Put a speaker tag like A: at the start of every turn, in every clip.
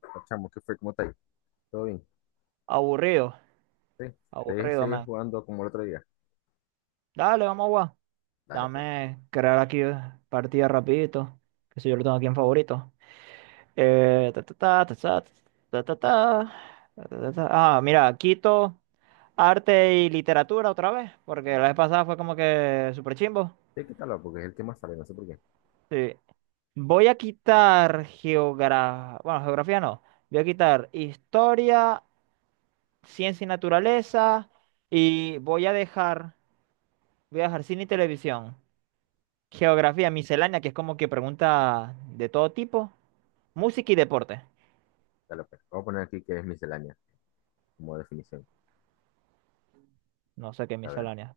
A: Pues, Chamo, ¿qué fue? ¿Cómo está ahí? ¿Todo bien?
B: Aburrido,
A: Sí. ¿Querés
B: aburrido,
A: seguir
B: man.
A: jugando como el otro día?
B: Dale, vamos a jugar.
A: Dale, pues.
B: Dame crear aquí partida rapidito. Que si yo lo tengo aquí en favorito. Ta, ta, ta, ta, ta, ta, ta, ta, ta, ta, ta. Ah, mira, quito arte y literatura otra vez, porque la vez pasada fue como que super chimbo.
A: Sí, quítalo, porque es el que más sabe, no sé por qué.
B: Sí. Voy a quitar geografía. Bueno, geografía no. Voy a quitar historia, ciencia y naturaleza. Y voy a dejar. Voy a dejar cine y televisión. Geografía miscelánea, que es como que pregunta de todo tipo. Música y deporte.
A: Dale, pues. Vamos a poner aquí que es miscelánea, como definición.
B: No sé qué
A: A ver.
B: miscelánea.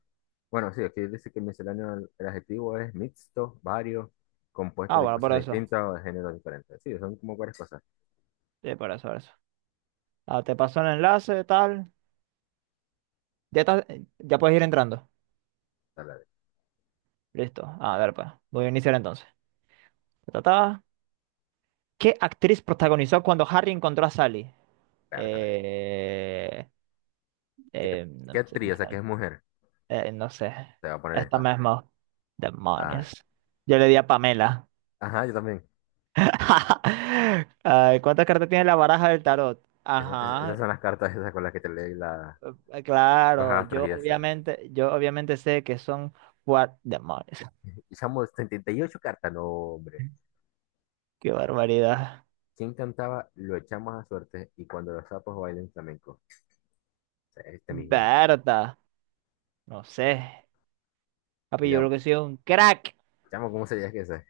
A: Bueno, sí, aquí dice que miscelánea el adjetivo es mixto, varios, compuesto
B: Ah,
A: de
B: bueno, por
A: cosas
B: eso.
A: distintas o de géneros diferentes. Sí, son como varias cosas.
B: Sí, por eso, por eso. Ah, te pasó el enlace, tal. Ya estás- ya puedes ir entrando.
A: Dale, dale.
B: Listo. A ver, pues. Voy a iniciar entonces. Ta, ta, ta. ¿Qué actriz protagonizó cuando Harry encontró a Sally?
A: Pértale.
B: Eh,
A: ¿Qué,
B: no
A: qué
B: sé.
A: tri? O sea, que es mujer.
B: No sé.
A: Te va a poner
B: Esta
A: esta.
B: misma.
A: Ah,
B: Demonios. Yo le di a Pamela.
A: ajá, yo también.
B: Ay, ¿cuántas cartas tiene la baraja del tarot?
A: Esa- es-
B: Ajá,
A: esas son las cartas esas con las que te leí la, los
B: claro,
A: astros y esas.
B: yo obviamente sé que son cuatro demonios.
A: Y chamo, 78 cartas, no, hombre.
B: Qué barbaridad.
A: ¿Quien cantaba Lo echamos a suerte y cuando los sapos bailen flamenco? O sea, este mismo.
B: Berta, no sé. Papi, yo
A: Ella,
B: creo que soy un crack.
A: chamo, ¿cómo se llama esa?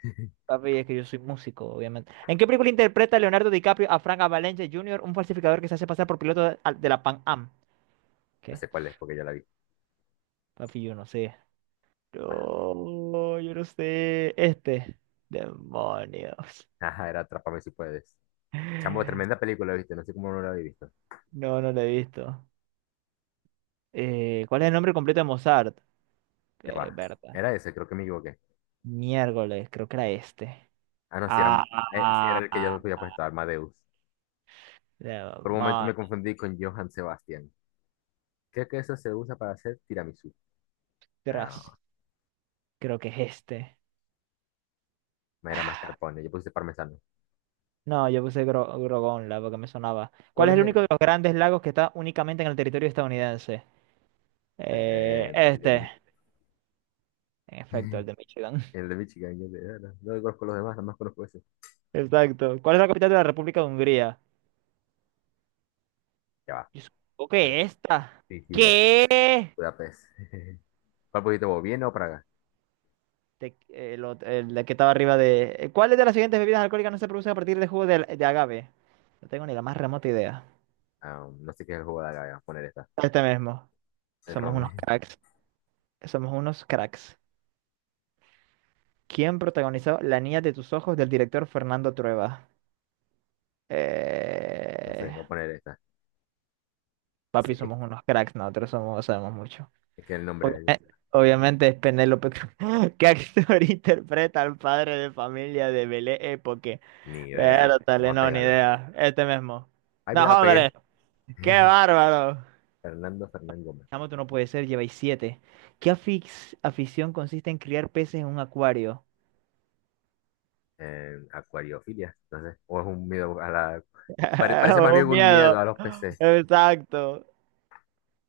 B: Papi, es que yo soy músico, obviamente. ¿En qué película interpreta Leonardo DiCaprio a Frank Avalanche Jr., un falsificador que se hace pasar por piloto de, de la Pan Am?
A: Yo
B: ¿Qué?
A: sé cuál es porque ya la vi.
B: Papi, yo no sé. No, yo no sé. Este. Demonios.
A: Ajá, era Atrápame si puedes. Chamo, tremenda película, ¿viste? No sé cómo no la había visto.
B: No, no la he visto. ¿Cuál es el nombre completo de Mozart?
A: Ya va.
B: Berta.
A: Era ese, creo que me equivoqué.
B: Miércoles, creo que era este.
A: Ah, no, si era,
B: Ah,
A: sí era
B: ah,
A: el que yo
B: ah,
A: había puesto, Armadeus. Por un momento
B: demonio,
A: me confundí con Johann Sebastian. ¿Qué queso se usa para hacer tiramisú?
B: tras,
A: Ah,
B: creo que es este.
A: me era
B: Ah,
A: mascarpone, yo puse parmesano.
B: no, yo puse Grogonla porque me sonaba. ¿Cuál
A: ¿Cuál
B: es
A: es
B: el único
A: el,
B: de los grandes lagos que está únicamente en el territorio estadounidense?
A: el de, el de,
B: Este.
A: Mi-
B: En efecto, el de Michigan.
A: el de Michigan? Yo no conozco los demás, nada más conozco ese.
B: Exacto. ¿Cuál es la capital de la República de Hungría?
A: Ya va.
B: Yo supongo que esta.
A: Sí, sí,
B: ¿Qué?
A: Budapest. ¿Cuál pusiste vos? ¿Viena o Praga?
B: El de que estaba arriba de... ¿Cuáles de las siguientes bebidas alcohólicas no se producen a partir de jugo de agave? No tengo ni la más remota idea.
A: Ah, no sé qué jugada acá, voy a poner esta.
B: Este mismo.
A: El
B: Somos
A: ron.
B: unos cracks. Somos unos cracks. ¿Quién protagonizó La niña de tus ojos del director Fernando Trueba?
A: No
B: Eh,
A: sé, voy a poner esta.
B: Papi,
A: Sí,
B: somos unos cracks, nosotros somos, sabemos mucho.
A: es que el nombre de ella.
B: Obviamente es Penélope Cruz. ¿Qué actor interpreta al padre de familia de Belé Époque?
A: Ni
B: Pero
A: idea.
B: tal,
A: Vamos a
B: no, ni
A: pegarlo.
B: idea. Este mismo.
A: Ay,
B: No,
A: mira, la pegué.
B: hombre, qué bárbaro.
A: Fernando Fernán Gómez.
B: Chamo, tú no puede ser, lleváis siete. ¿Qué afición consiste en criar peces en un acuario?
A: Acuariofilia. No sé. O es un miedo a la. pare- parece más bien
B: Un
A: un miedo
B: miedo,
A: a los peces.
B: exacto.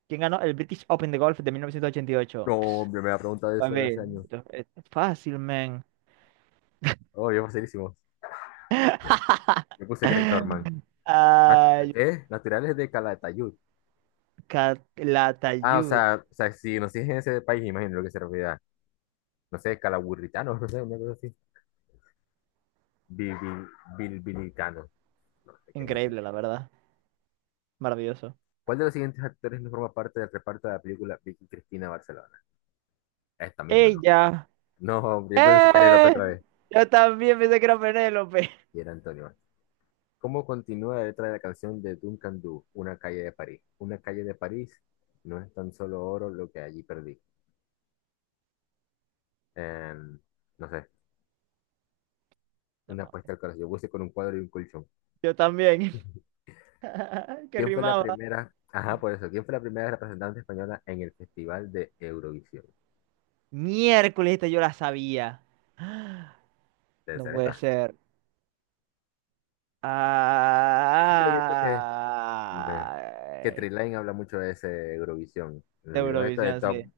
B: ¿Quién ganó el British Open de golf de 1988?
A: No,
B: Ps,
A: hombre, me ha preguntado eso de hace
B: papi,
A: años.
B: esto es fácil, man.
A: Oh, yo facilísimo. Me puse Greg Norman. Nat-
B: Ay,
A: ¿Qué? Naturales de Calatayud. Ah,
B: Calatayud.
A: o sea, si nos siguen en ese país, imagino lo que se refiere. No sé, calaburritanos, no sé, una cosa así. Bilbi- Bilbilitanos, no sé qué es esa.
B: Increíble, la verdad. Maravilloso.
A: ¿Cuál de los siguientes actores no forma parte del reparto de la película Vicky Cristina Barcelona? Esta misma no.
B: Ella.
A: No, hombre, pues Penélope
B: ¡Eh!
A: otra vez.
B: Yo también pensé que era Penélope.
A: Y era Antonio. ¿Cómo continúa la letra de la canción de Duncan Du, Una calle de París? Una calle de París no es tan solo oro lo que allí perdí. Em, no sé, una apuesta
B: Demonios.
A: al corazón. Yo puse con un cuadro y un colchón.
B: Yo también. Que
A: ¿Quién fue la
B: rimaba.
A: primera? Ajá, por eso. ¿Quién fue la primera representante española en el Festival de Eurovisión?
B: Miércoles, esta yo la sabía.
A: Debe
B: No
A: ser
B: puede
A: esta.
B: ser.
A: Yo siempre he visto eh, que
B: Ah,
A: Trilane habla mucho de ese Eurovisión. En
B: de
A: los videos esta de
B: Eurovisión,
A: Top
B: sí.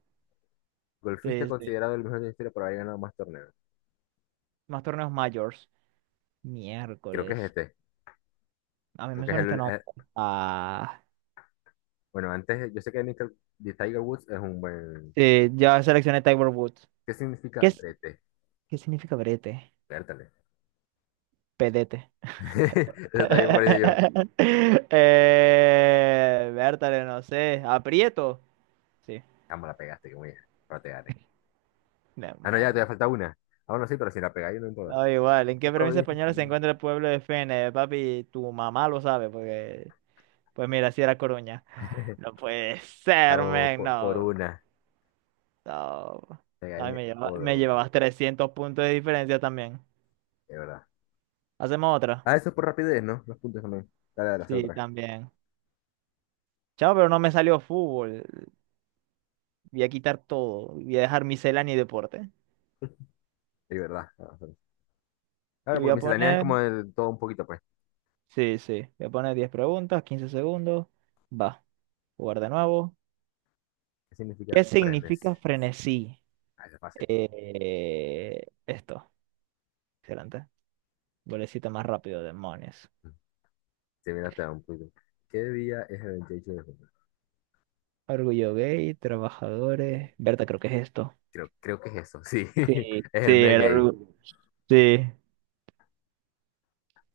A: Golfista
B: Sí, sí.
A: considerado el mejor de la historia por haber ganado más torneos.
B: Más torneos mayores.
A: Creo que es
B: Miércoles.
A: este.
B: A mí
A: Creo
B: me
A: que es
B: suena este nombre. Ah,
A: bueno, antes, yo sé que Nickel, de Tiger Woods es un buen.
B: sí, ya seleccioné Tiger Woods.
A: ¿Qué
B: ¿Qué,
A: significa
B: es-
A: brete?
B: ¿qué significa brete?
A: Pértale.
B: Pedete.
A: Eso también por eso yo.
B: Bertale, no sé. ¿Aprieto? Sí.
A: Chamo, la pegaste, que muy. Pero te gané. Ah, no, ya, te
B: Demonio.
A: falta una. Ah, no, sí, pero si la pegáis, no importa.
B: Da igual.
A: ¿En
B: ¿En
A: ¿Qué
B: qué provincia
A: provincia?
B: española se encuentra el pueblo de Fene? Papi, tu mamá lo sabe, porque. Pues mira, si era Coruña. No puede ser,
A: Chavo,
B: men,
A: por
B: no.
A: una.
B: No,
A: Te
B: no y
A: gané por
B: me
A: una.
B: llevabas 300 puntos de diferencia también.
A: De verdad.
B: ¿Hacemos otra?
A: Ah, eso es por rapidez, ¿no? Los puntos también. Dale, dale, hacer
B: Sí,
A: otra vez.
B: también. Chao, pero no me salió fútbol. Voy a quitar todo. Voy a dejar miscelánea y deporte.
A: Es verdad. Ah, sí.
B: Y
A: Claro,
B: voy
A: porque
B: a
A: miscelánea es
B: poner...
A: como de todo un poquito, pues.
B: Sí, sí. Voy a poner 10 preguntas, 15 segundos. Va. Jugar de nuevo.
A: ¿Qué significa
B: ¿Qué
A: prendes?
B: significa frenesí?
A: Ah, eso es fácil.
B: Eh, esto. Excelente. Golecito más rápido, demonios.
A: Se viene hasta un poquito. ¿Qué día es el 28 de junio?
B: Orgullo gay, trabajadores. Berta, creo que es esto.
A: Creo que es eso, sí.
B: Sí,
A: Es
B: sí,
A: el mes
B: era
A: gay.
B: orgu- Sí.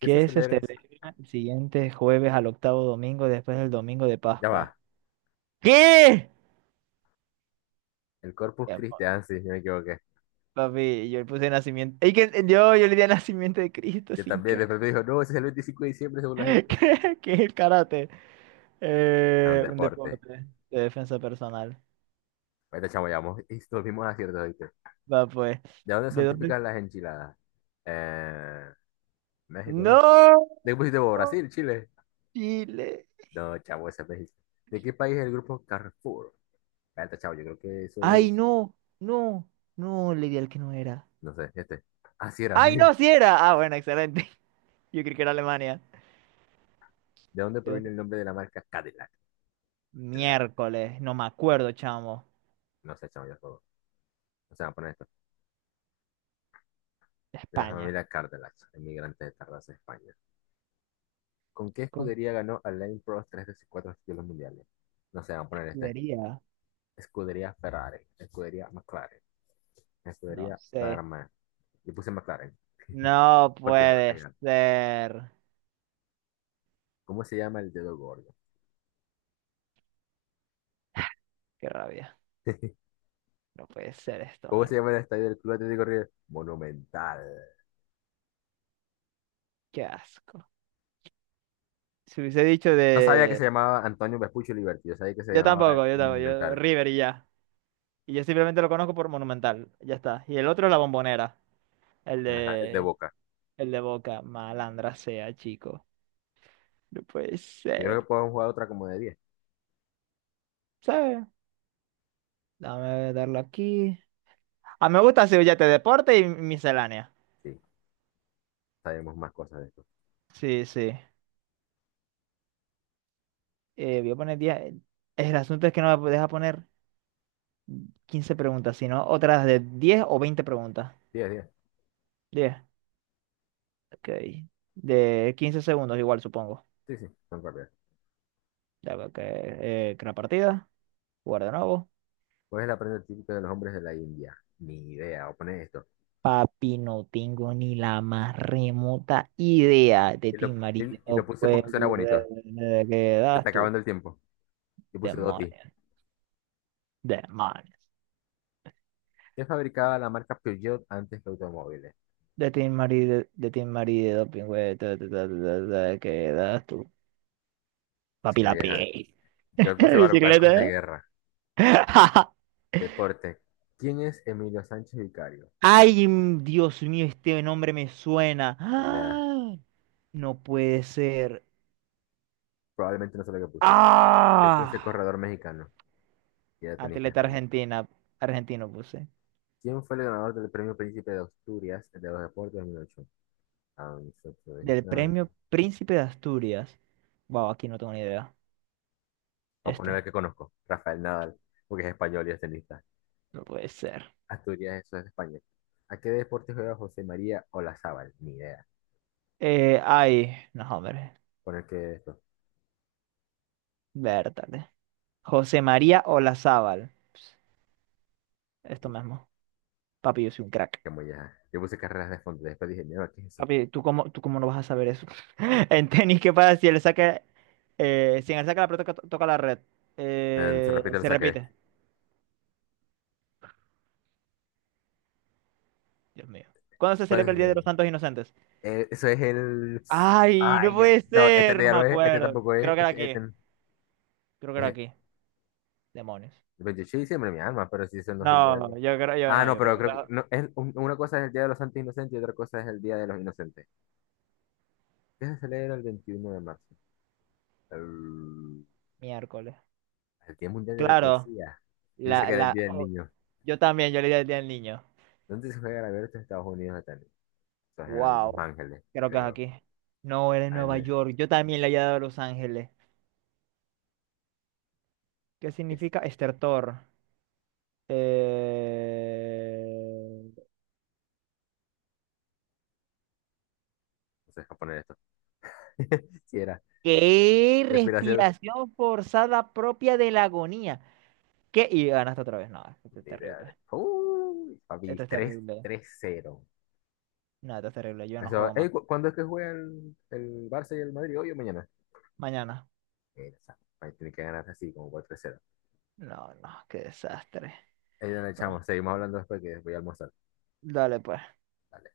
A: ¿Qué se
B: es
A: celebra
B: este el siguiente jueves al octavo domingo después del domingo de
A: Ya
B: Pascua?
A: va.
B: ¿Qué?
A: El Corpus
B: Ya, pa-
A: Christi, ah, sí, yo me equivoqué.
B: Papi, yo le puse nacimiento. Ey, que, yo le di nacimiento de Cristo
A: Yo
B: sin
A: también,
B: querer.
A: después me dijo, no, ese es el 25 de diciembre según la gente.
B: ¿Qué ¿qué es el karate?
A: Es un
B: Un
A: deporte.
B: deporte de defensa personal.
A: Ahorita, chamo, llevamos y mismos aciertos, ¿viste?
B: Va, pues.
A: ¿De dónde
B: ¿De
A: son
B: dónde?
A: típicas las enchiladas? Eh, México, ¿no?
B: ¡No!
A: ¿De qué pusiste vos? ¿Brasil? ¿Chile?
B: Chile.
A: No, chavo, ese es México. ¿De qué país es el grupo Carrefour? Espérate, chavo, yo creo que eso es,
B: ¡Ay, no! No, no, le di al que no era.
A: no sé, este. Así era.
B: ¡Ay, no, sí era! Ah, bueno, excelente. Yo creí que era Alemania.
A: ¿De dónde
B: ¿De
A: proviene
B: dónde?
A: el nombre de la marca Cadillac? De la-
B: Miércoles, no me acuerdo, chamo.
A: No sé, chavo, yo juego. O sea, poner esto. De la
B: España.
A: familia Cadillac, emigrantes de Tarrasa, España. ¿Con qué
B: ¿Con
A: escudería ganó Alain Prost tres de sus cuatro títulos mundiales? No sé, vamos a
B: qué
A: poner este.
B: sería?
A: Escudería Ferrari, escudería McLaren,
B: No
A: escudería
B: sé.
A: Barman. Y puse McLaren,
B: No
A: porque no lo
B: puede
A: tenía.
B: ser.
A: ¿Cómo se llama el dedo gordo?
B: Qué rabia. No puede ser esto,
A: ¿Cómo
B: man.
A: se llama el estadio del Club Atlético River? Monumental.
B: Qué asco. Si hubiese dicho
A: No sabía que se
B: de...
A: llamaba Antonio Vespucci Liberty, yo sabía que se
B: Yo
A: llamaba
B: tampoco, yo
A: el
B: tampoco. Yo...
A: Monumental,
B: River y ya. Y yo simplemente lo conozco por Monumental. Ya está. Y el otro es la Bombonera. El
A: ajá, el de
B: de...
A: Boca.
B: El de Boca. Malandra sea, chico. No puede
A: Yo creo que
B: ser.
A: podemos jugar otra como de 10.
B: ¿Sabes? Dame darle aquí. Ah, me gusta Sevillate Deporte y miscelánea.
A: Sí, sabemos más cosas de esto.
B: Sí, sí. Voy a poner 10. El asunto es que no me deja poner 15 preguntas, sino otras de 10 o 20 preguntas.
A: 10 10
B: 10. Ok. De 15 segundos igual, supongo.
A: Sí, sí, son correctas.
B: Ya veo que crea partida. Jugar de nuevo.
A: ¿Cuál es la prenda típica de los hombres de la India? Ni idea, voy a poner esto.
B: Papi, no tengo ni la más remota idea de
A: Y
B: ti,
A: lo, y,
B: marido.
A: y
B: No
A: lo puse
B: puedo
A: porque suena bonito.
B: creer. ¿Qué
A: Se está
B: das tú?
A: acabando el tiempo. Yo puse Doti.
B: Demonios. Demonios.
A: ¿Qué fabricaba la marca Peugeot antes que automóviles?
B: De Team Mari, de Team Mari, de doping, güey. ¿Qué das tú? Papi la
A: Muy ajá.
B: pey.
A: Yo puse bar-
B: Bicicleta.
A: barcos de
B: ¿Eh?
A: guerra, deporte. ¿Quién es Emilio Sánchez Vicario?
B: Ay, mm, Dios mío, este nombre me suena.
A: Ni idea.
B: ¡Ah! No puede ser.
A: Probablemente no sé lo que puse. Yo puse
B: ¡Ah!
A: corredor mexicano, ya tenista
B: Atleta
A: español.
B: argentina, argentino puse.
A: ¿Quién fue el ganador del premio Príncipe de Asturias de los Deportes 2008? Ah, nosotros,
B: Del
A: nada.
B: premio Príncipe de Asturias. Wow, aquí no tengo ni idea.
A: Voy a
B: Este,
A: poner el que conozco, Rafael Nadal, porque es español y es tenista.
B: no puede ser.
A: Asturias, eso es España. ¿A qué deporte juega José María Olazábal? Ni idea.
B: Ay, no, hombre.
A: Poner que esto,
B: Vértale. José María Olazábal. Esto mismo. Papi, yo soy un crack.
A: que muy ya. Yo puse carreras de fondo, después dije, no, ¿qué es eso?
B: Papi, ¿tú cómo no vas a saber eso? En tenis, ¿qué pasa si él saca, si en el saca la pelota toca la red?
A: Se repite, lo
B: Se
A: saqué.
B: repite. Dios mío. ¿Cuándo se
A: ¿Cuál
B: celebra el
A: es
B: Día de los
A: el?
B: Santos Inocentes?
A: Eso es el.
B: ¡Ay, no
A: Ay,
B: puede
A: no, este
B: ser! No
A: ya
B: me
A: no es, este
B: acuerdo.
A: tampoco
B: Creo
A: es,
B: que era aquí. Creo que era
A: eh,
B: aquí. Demonios.
A: pues yo sí, siempre mi alma, pero sí, eso no es el de.
B: No, yo creo, yo
A: Ah,
B: no,
A: no,
B: yo creo
A: pero
B: que
A: creo que
B: está
A: no, es, una cosa es el Día de los Santos Inocentes y otra cosa es el Día de los Inocentes. ¿Qué se celebra el 21 de marzo? El,
B: miércoles.
A: el Día Mundial de la
B: Claro,
A: Poesía. Yo sé que era el Día del
B: oh,
A: Niño.
B: yo también, yo le di el Día del Niño.
A: ¿Dónde se juega la abierto de Estados Unidos de tenis? Eso es en Los
B: Wow,
A: Ángeles,
B: creo que es
A: creo.
B: aquí. No, era en
A: Ah, no,
B: Nueva York. Yo también le había dado a Los Ángeles. ¿Qué
A: es-
B: significa estertor? Eh,
A: no sé japonés esto. Si era.
B: ¿Qué
A: Respiración.
B: respiración forzada propia de la agonía? ¿Qué? Y ganaste otra vez. No, esto es
A: Ni idea.
B: terrible.
A: Uy,
B: Esto
A: papi,
B: es
A: tres
B: terrible.
A: tres cero.
B: No, esto es terrible. Yo no
A: Eso,
B: juego más.
A: ey, ¿cuándo es que juega el Barça y el Madrid? Hoy o mañana.
B: Mañana.
A: Ahí tiene que ganar así, como 4.
B: No, no, qué desastre.
A: Ahí donde
B: Bueno,
A: echamos. Seguimos hablando después que voy a almorzar.
B: dale pues.
A: Dale.